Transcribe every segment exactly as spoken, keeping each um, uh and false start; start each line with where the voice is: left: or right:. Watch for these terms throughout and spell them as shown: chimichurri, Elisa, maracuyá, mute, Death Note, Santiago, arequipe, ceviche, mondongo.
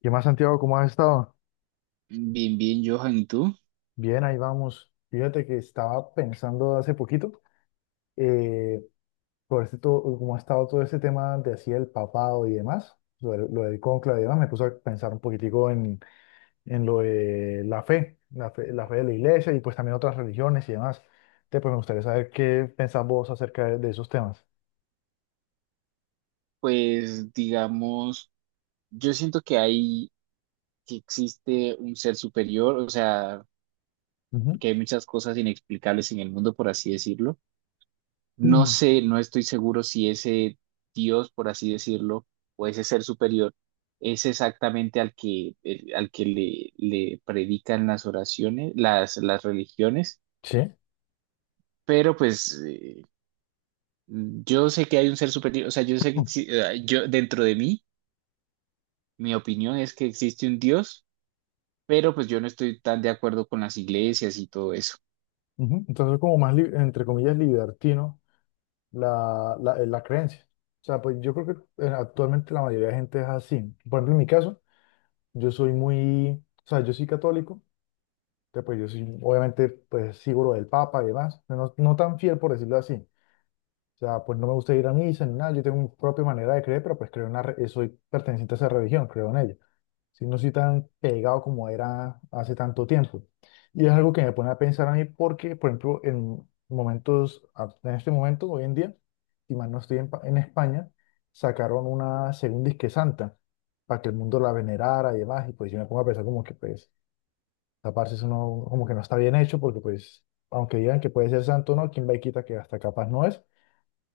left: ¿Qué más, Santiago? ¿Cómo has estado?
right: Bien, bien, Johan, ¿y tú?
left: Bien, ahí vamos. Fíjate que estaba pensando hace poquito, eh, por este todo, cómo ha estado todo ese tema de así el papado y demás, lo, del- lo del cónclave y demás, me puso a pensar un poquitico en, en lo de la fe, la fe, la fe de la iglesia y pues también otras religiones y demás. Entonces, pues me gustaría saber qué pensás vos acerca de, de esos temas.
right: Pues digamos, yo siento que hay, que existe un ser superior, o sea,
left: Ujú.
right: porque hay muchas cosas inexplicables en el mundo, por así decirlo. No
left: Mm.
right: sé, no estoy seguro si ese Dios, por así decirlo, o ese ser superior es exactamente al que, el- al que le, le predican las oraciones, las, las religiones,
left: Sí.
right: pero pues eh, yo sé que hay un ser superior, o sea, yo sé que exi- eh, yo dentro de mí. Mi opinión es que existe un Dios, pero pues yo no estoy tan de acuerdo con las iglesias y todo eso.
left: Ujú. Entonces, como más, li- entre comillas, libertino. la, la, eh, la creencia. O sea, pues yo creo que eh, actualmente la mayoría de gente es así. Por ejemplo, en mi caso, yo soy muy, o sea, yo soy católico, que pues yo soy, obviamente, pues sigo lo del Papa y demás, pero no, no tan fiel por decirlo así. O sea, pues no me gusta ir a misa ni nada, yo tengo mi propia manera de creer, pero pues creo en una, re- soy perteneciente a esa religión, creo en ella si no soy tan pegado como era hace tanto tiempo. Y es algo que me pone a pensar a mí porque, por ejemplo, en momentos, a- en este momento, hoy en día, y más no estoy en, Pa- en España, sacaron una segunda Isque Santa para que el mundo la venerara y demás, y pues yo me pongo a pensar como que pues taparse eso no, como que no está bien hecho porque pues, aunque digan que puede ser santo, o ¿no? ¿Quién va y quita que hasta capaz no es?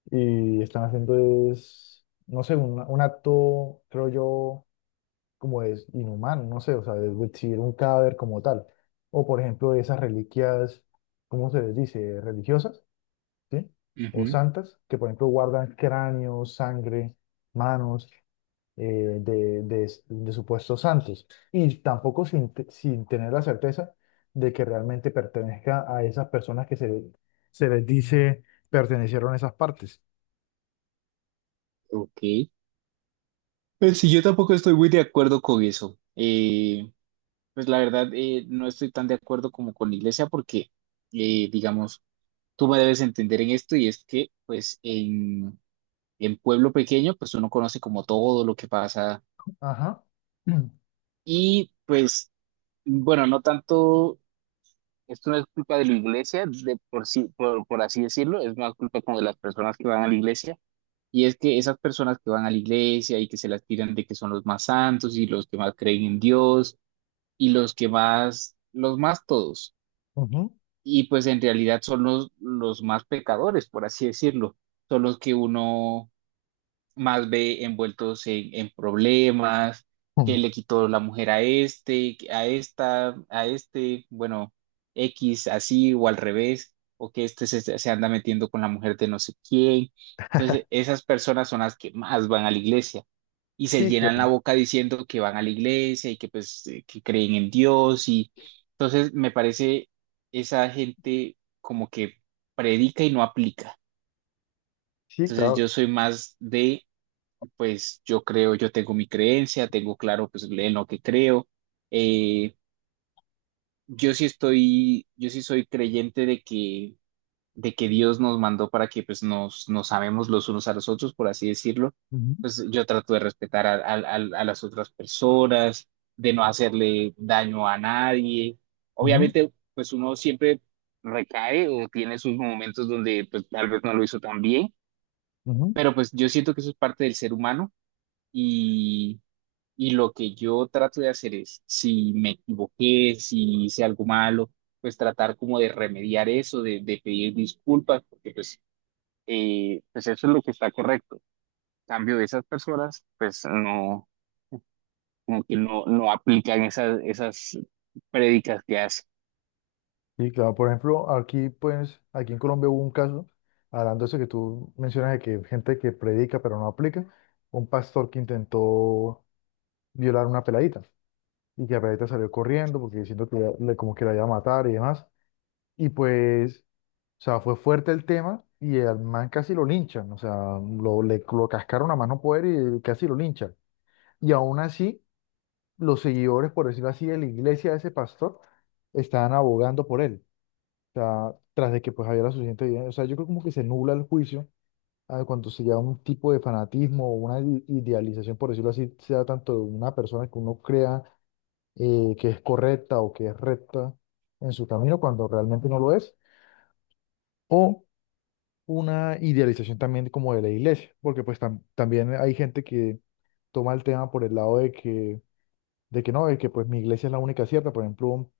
left: Y están haciendo es, no sé, un, un acto, creo yo, como es inhumano, no sé, o sea, exhibir un cadáver como tal. O por ejemplo, esas reliquias, ¿cómo se les dice? Religiosas, ¿sí? O
right: Ujú.
left: santas, que por ejemplo guardan cráneos, sangre, manos eh, de, de- de supuestos santos. Y tampoco sin, te- sin tener la certeza de que realmente pertenezca a esas personas que se, se les dice pertenecieron a esas partes.
right: Ok. Pues sí, yo tampoco estoy muy de acuerdo con eso. Eh, pues la verdad, eh, no estoy tan de acuerdo como con la iglesia porque, eh, digamos, tú me debes entender en esto y es que, pues, en, en pueblo pequeño, pues uno conoce como todo lo que pasa
left: Ajá.
right: y, pues, bueno, no tanto. Esto no es culpa de la iglesia, de por sí, por, por así decirlo, es más culpa como de las personas que van a la iglesia. Y es que esas personas que van a la iglesia y que se las tiran de que son los más santos y los que más creen en Dios y los que más, los más todos.
left: Ujú.
right: Y pues en realidad son los, los más pecadores, por así decirlo. Son los que uno más ve envueltos en, en problemas,
left: Mm.
right: que le quitó la mujer a este, a esta, a este, bueno, X así o al revés, o que este se, se anda metiendo con la mujer de no sé quién. Entonces, esas personas son las que más van a la iglesia y se
left: Sí,
right: llenan la
left: claro.
right: boca diciendo que van a la iglesia y que pues eh, que creen en Dios y entonces me parece esa gente como que predica y no aplica.
left: Sí,
right: Entonces yo
left: claro.
right: soy más de pues yo creo, yo tengo mi creencia, tengo claro pues en lo que creo. Eh, yo sí estoy, yo sí soy creyente de que, de que Dios nos mandó para que pues nos, nos amemos los unos a los otros, por así decirlo.
left: Ujú,
right: Pues yo trato de respetar a, a, a a las otras personas, de no hacerle daño a nadie.
left: ujú.
right: Obviamente, pues uno siempre recae o tiene sus momentos donde pues tal vez no lo hizo tan bien,
left: Ujú.
right: pero pues yo siento que eso es parte del ser humano. Y lo que yo trato de hacer es, si me equivoqué, si hice algo malo, pues tratar como de remediar eso, de, de pedir disculpas, porque pues, eh, pues eso es lo que está correcto. En cambio de esas personas, pues no, como que no, no aplican esas, esas prédicas que hacen.
left: Sí, claro, por ejemplo, aquí pues, aquí en Colombia hubo un caso, hablando de eso que tú mencionas de que gente que predica pero no aplica, un pastor que intentó violar a una peladita y que la peladita salió corriendo porque diciendo que le- como que la iba a matar y demás. Y pues, o sea, fue fuerte el tema y al man casi lo linchan, o sea, lo, le, lo cascaron a más no poder y casi lo linchan. Y aún así, los seguidores, por decirlo así, de la iglesia de ese pastor, estaban abogando por él. O sea, tras de que pues había la suficiente evidencia. O sea, yo creo como que se nubla el juicio a cuando se lleva un tipo de fanatismo o una i- idealización, por decirlo así, sea tanto de una persona que uno crea eh, que es correcta o que es recta en su camino cuando realmente no lo es, o una idealización también como de la iglesia, porque pues tam- también hay gente que toma el tema por el lado de que, de que no, de que pues mi iglesia es la única cierta, por ejemplo,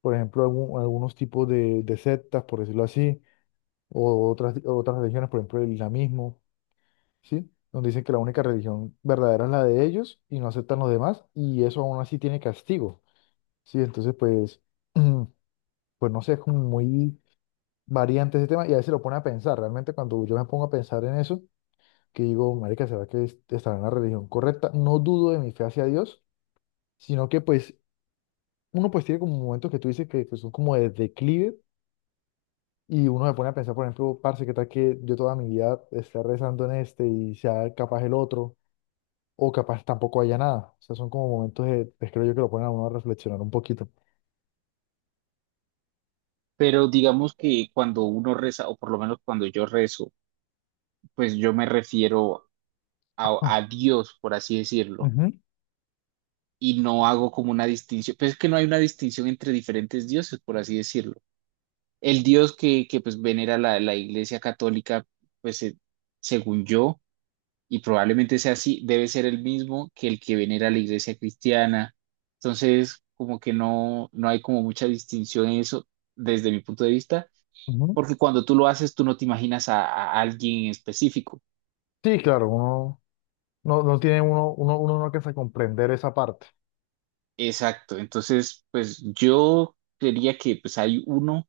left: por ejemplo, algún- algunos tipos de, de sectas, por decirlo así o otras, otras religiones, por ejemplo el islamismo, ¿sí? Donde dicen que la única religión verdadera es la de ellos y no aceptan los demás y eso aún así tiene castigo, ¿sí? Entonces, pues, pues no sé, es como muy variante ese tema y a veces lo pone a pensar, realmente cuando yo me pongo a pensar en eso, que digo, marica, ¿será que es- estará en la religión correcta? No dudo de mi fe hacia Dios, sino que pues uno pues tiene como momentos que tú dices que pues, son como de declive. Y uno se pone a pensar, por ejemplo, parce, ¿qué tal que yo toda mi vida esté rezando en este y sea capaz el otro? O capaz tampoco haya nada. O sea, son como momentos de, pues, creo yo que lo ponen a uno a reflexionar un poquito.
right: Pero digamos que cuando uno reza, o por lo menos cuando yo rezo, pues yo me refiero a,
left: Ah,
right: a Dios, por así decirlo.
left: ujú,
right: Y no hago como una distinción, pues es que no hay una distinción entre diferentes dioses, por así decirlo. El dios que, que pues venera la, la Iglesia Católica, pues eh, según yo, y probablemente sea así, debe ser el mismo que el que venera la Iglesia Cristiana. Entonces, como que no, no hay como mucha distinción en eso desde mi punto de vista,
left: ujú.
right: porque cuando tú lo haces, tú no te imaginas a, a alguien en específico.
left: Sí, claro, uno no, no tiene uno, uno, uno no alcanza a comprender esa parte.
right: Exacto, entonces, pues yo creería que pues hay uno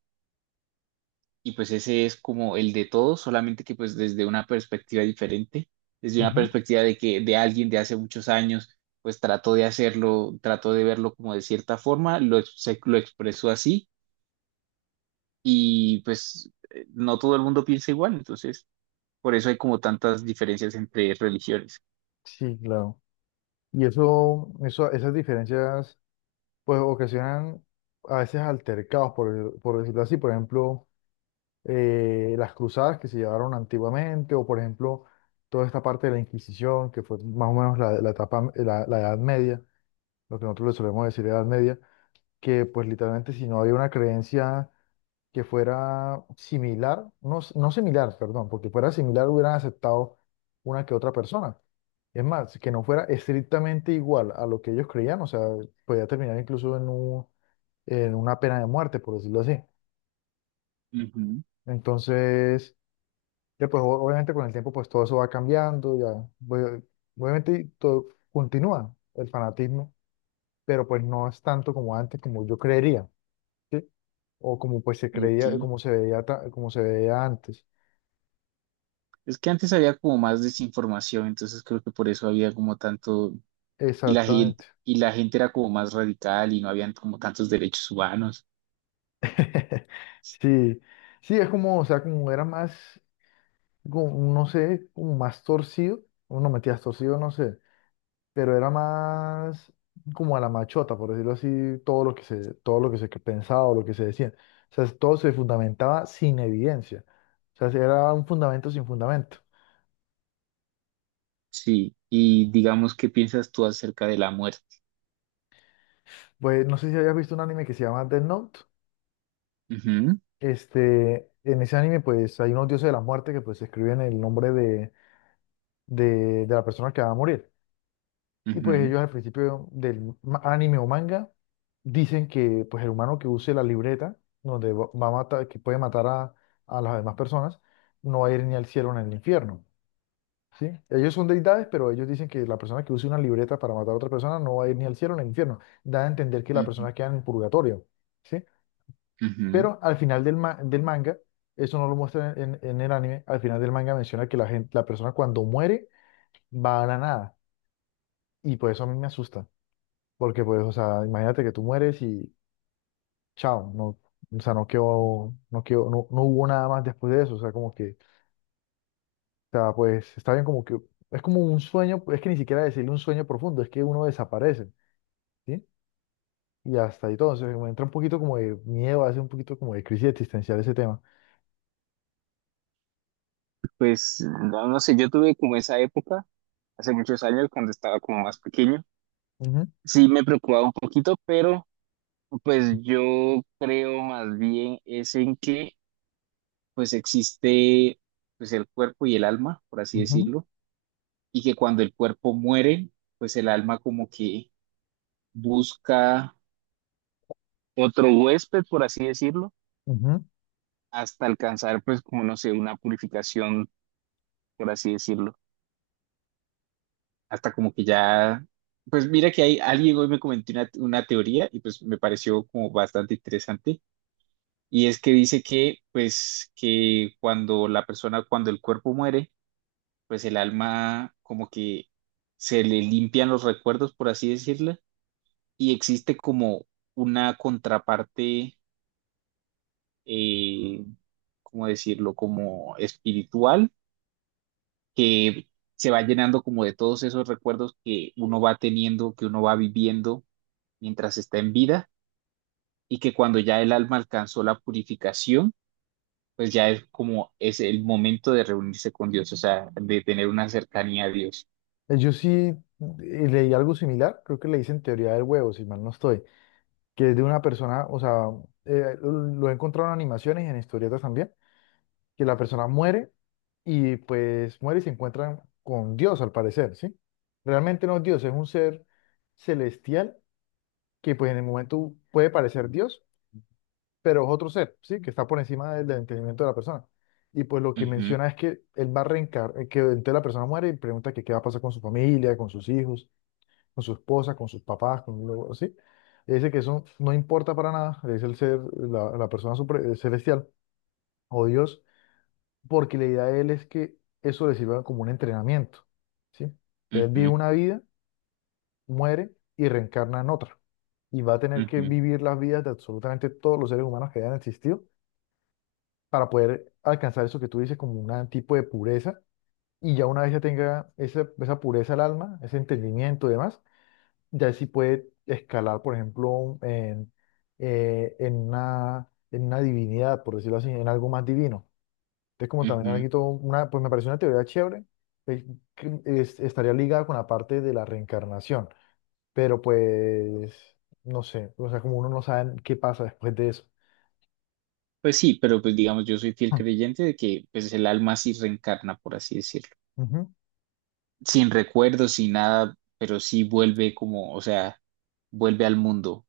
right: y pues ese es como el de todos, solamente que pues desde una perspectiva diferente, desde una
left: Ujú.
right: perspectiva de que de alguien de hace muchos años, pues trató de hacerlo, trató de verlo como de cierta forma, lo, ex- se- lo expresó así y pues eh, no todo el mundo piensa igual, entonces por eso hay como tantas diferencias entre religiones.
left: Sí, claro. Y eso, eso, esas diferencias, pues ocasionan a veces altercados, por, por decirlo así. Por ejemplo, eh, las cruzadas que se llevaron antiguamente, o por ejemplo, toda esta parte de la Inquisición, que fue más o menos la, la etapa, la, la Edad Media, lo que nosotros le solemos decir Edad Media, que pues literalmente si no había una creencia que fuera similar, no, s- no similar, perdón, porque fuera similar hubieran aceptado una que otra persona. Es más, que no fuera estrictamente igual a lo que ellos creían, o sea, podía terminar incluso en un- en una pena de muerte, por decirlo así.
right: Ujú,
left: Entonces, ya, pues o- obviamente con el tiempo pues todo eso va cambiando, ya. Pues, obviamente todo, continúa el fanatismo, pero pues no es tanto como antes, como yo creería, ¿sí? O como pues se creía,
right: ok.
left: como se veía, ta- como se veía antes.
right: Es que antes había como más desinformación, entonces creo que por eso había como tanto, y la gente,
left: Exactamente.
right: y la gente era como más radical y no habían como tantos derechos humanos.
left: Sí, sí, es como, o sea, como era más, como, no sé, como más torcido, o no metías torcido, no sé. Pero era más como a la machota, por decirlo así, todo lo que se, todo lo que se pensaba o lo que se decía. O sea, todo se fundamentaba sin evidencia. O sea, era un fundamento sin fundamento.
right: Sí, y digamos, ¿qué piensas tú acerca de la muerte?
left: Pues no sé si hayas visto un anime que se llama Death Note.
right: Ujú,
left: Este, en ese anime, pues hay unos dioses de la muerte que pues escriben el nombre de, de, de la persona que va a morir. Y pues
right: ujú,
left: ellos al principio del ma- anime o manga dicen que pues el humano que use la libreta donde va va a matar, que puede matar a, a las demás personas, no va a ir ni al cielo ni al infierno, ¿sí? Ellos son deidades, pero ellos dicen que la persona que use una libreta para matar a otra persona no va a ir ni al cielo ni al infierno. Da a entender que la
right: ujú,
left: persona queda en el purgatorio, ¿sí?
right: ujú.
left: Pero al final del, ma- del manga, eso no lo muestra en, en el anime, al final del manga menciona que la gente, la persona cuando muere va a la nada. Y pues eso a mí me asusta. Porque pues, o sea, imagínate que tú mueres y chao, no, o sea, no quedó, no quedó, no, no hubo nada más después de eso, o sea, como que, o sea, pues está bien como que, es como un sueño, es que ni siquiera decirle un sueño profundo, es que uno desaparece, ¿sí? Y hasta ahí todo, entonces me entra un poquito como de miedo, hace un poquito como de crisis existencial ese tema.
right: Pues no, no sé, yo tuve como esa época, hace muchos años, cuando estaba como más pequeño.
left: Ujú,
right: Sí, me preocupaba un poquito, pero pues yo creo más bien es en que pues existe pues el cuerpo y el alma, por así
left: ujú,
right: decirlo, y que cuando el cuerpo muere, pues el alma como que busca otro huésped, por así decirlo,
left: ujú.
right: hasta alcanzar, pues, como no sé, una purificación, por así decirlo, hasta como que ya, pues mira que hay alguien hoy me comentó una, una teoría y pues me pareció como bastante interesante, y es que dice que, pues, que cuando la persona, cuando el cuerpo muere, pues el alma como que se le limpian los recuerdos, por así decirlo, y existe como una contraparte, eh, ¿cómo decirlo? Como espiritual, que se va llenando como de todos esos recuerdos que uno va teniendo, que uno va viviendo mientras está en vida y que cuando ya el alma alcanzó la purificación, pues ya es como es el momento de reunirse con Dios, o sea, de tener una cercanía a Dios.
left: Eh, Yo sí eh, leí algo similar, creo que le dicen teoría del huevo, si mal no estoy, que es de una persona, o sea, eh, lo lo he encontrado en animaciones y en historietas también que la persona muere y pues muere y se encuentran con Dios al parecer, ¿sí? Realmente no es Dios, es un ser celestial que pues en el momento puede parecer Dios, pero es otro ser, ¿sí? Que está por encima del, del entendimiento de la persona. Y pues lo que
right: Ujú,
left: menciona es que él va a reencarnar, que entonces la persona muere y pregunta que qué va a pasar con su familia, con sus hijos, con su esposa, con sus papás, con lo así. Y dice que eso no importa para nada, es el ser, la, la persona supre- celestial o Dios porque la idea de él es que eso le sirva como un entrenamiento, ¿sí? Entonces él vive una vida, muere y reencarna en otra. Y va a tener
right: ujú,
left: que
right: ujú,
left: vivir las vidas de absolutamente todos los seres humanos que hayan existido para poder alcanzar eso que tú dices como un tipo de pureza. Y ya una vez ya tenga esa, esa pureza al alma, ese entendimiento y demás, ya sí puede escalar, por ejemplo, en, eh, en una, en una divinidad, por decirlo así, en algo más divino. Entonces, como también aquí
right: ujú.
left: todo una, pues me pareció una teoría chévere, eh, que es- estaría ligada con la parte de la reencarnación, pero pues, no sé, o sea, como uno no sabe qué pasa después de eso.
right: Pues sí, pero pues digamos, yo soy fiel creyente de que pues el alma sí reencarna, por así decirlo,
left: Hmm. Ujú.
right: sin recuerdos, sin nada, pero sí vuelve como, o sea, vuelve al mundo.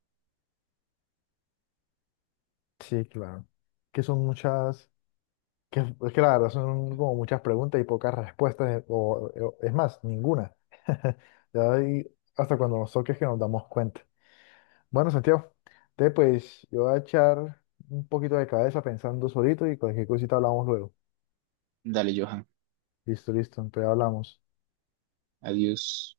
left: Sí, claro. Que son muchas, que es que la verdad son como muchas preguntas y pocas respuestas, o, o- es más, ninguna. Ya ahí, hasta cuando nos toques que nos damos cuenta. Bueno, Santiago, entonces pues yo voy a echar un poquito de cabeza pensando solito y cualquier cosita hablamos luego.
right: Dale, Johan.
left: Listo, listo, entonces hablamos.
right: Adiós.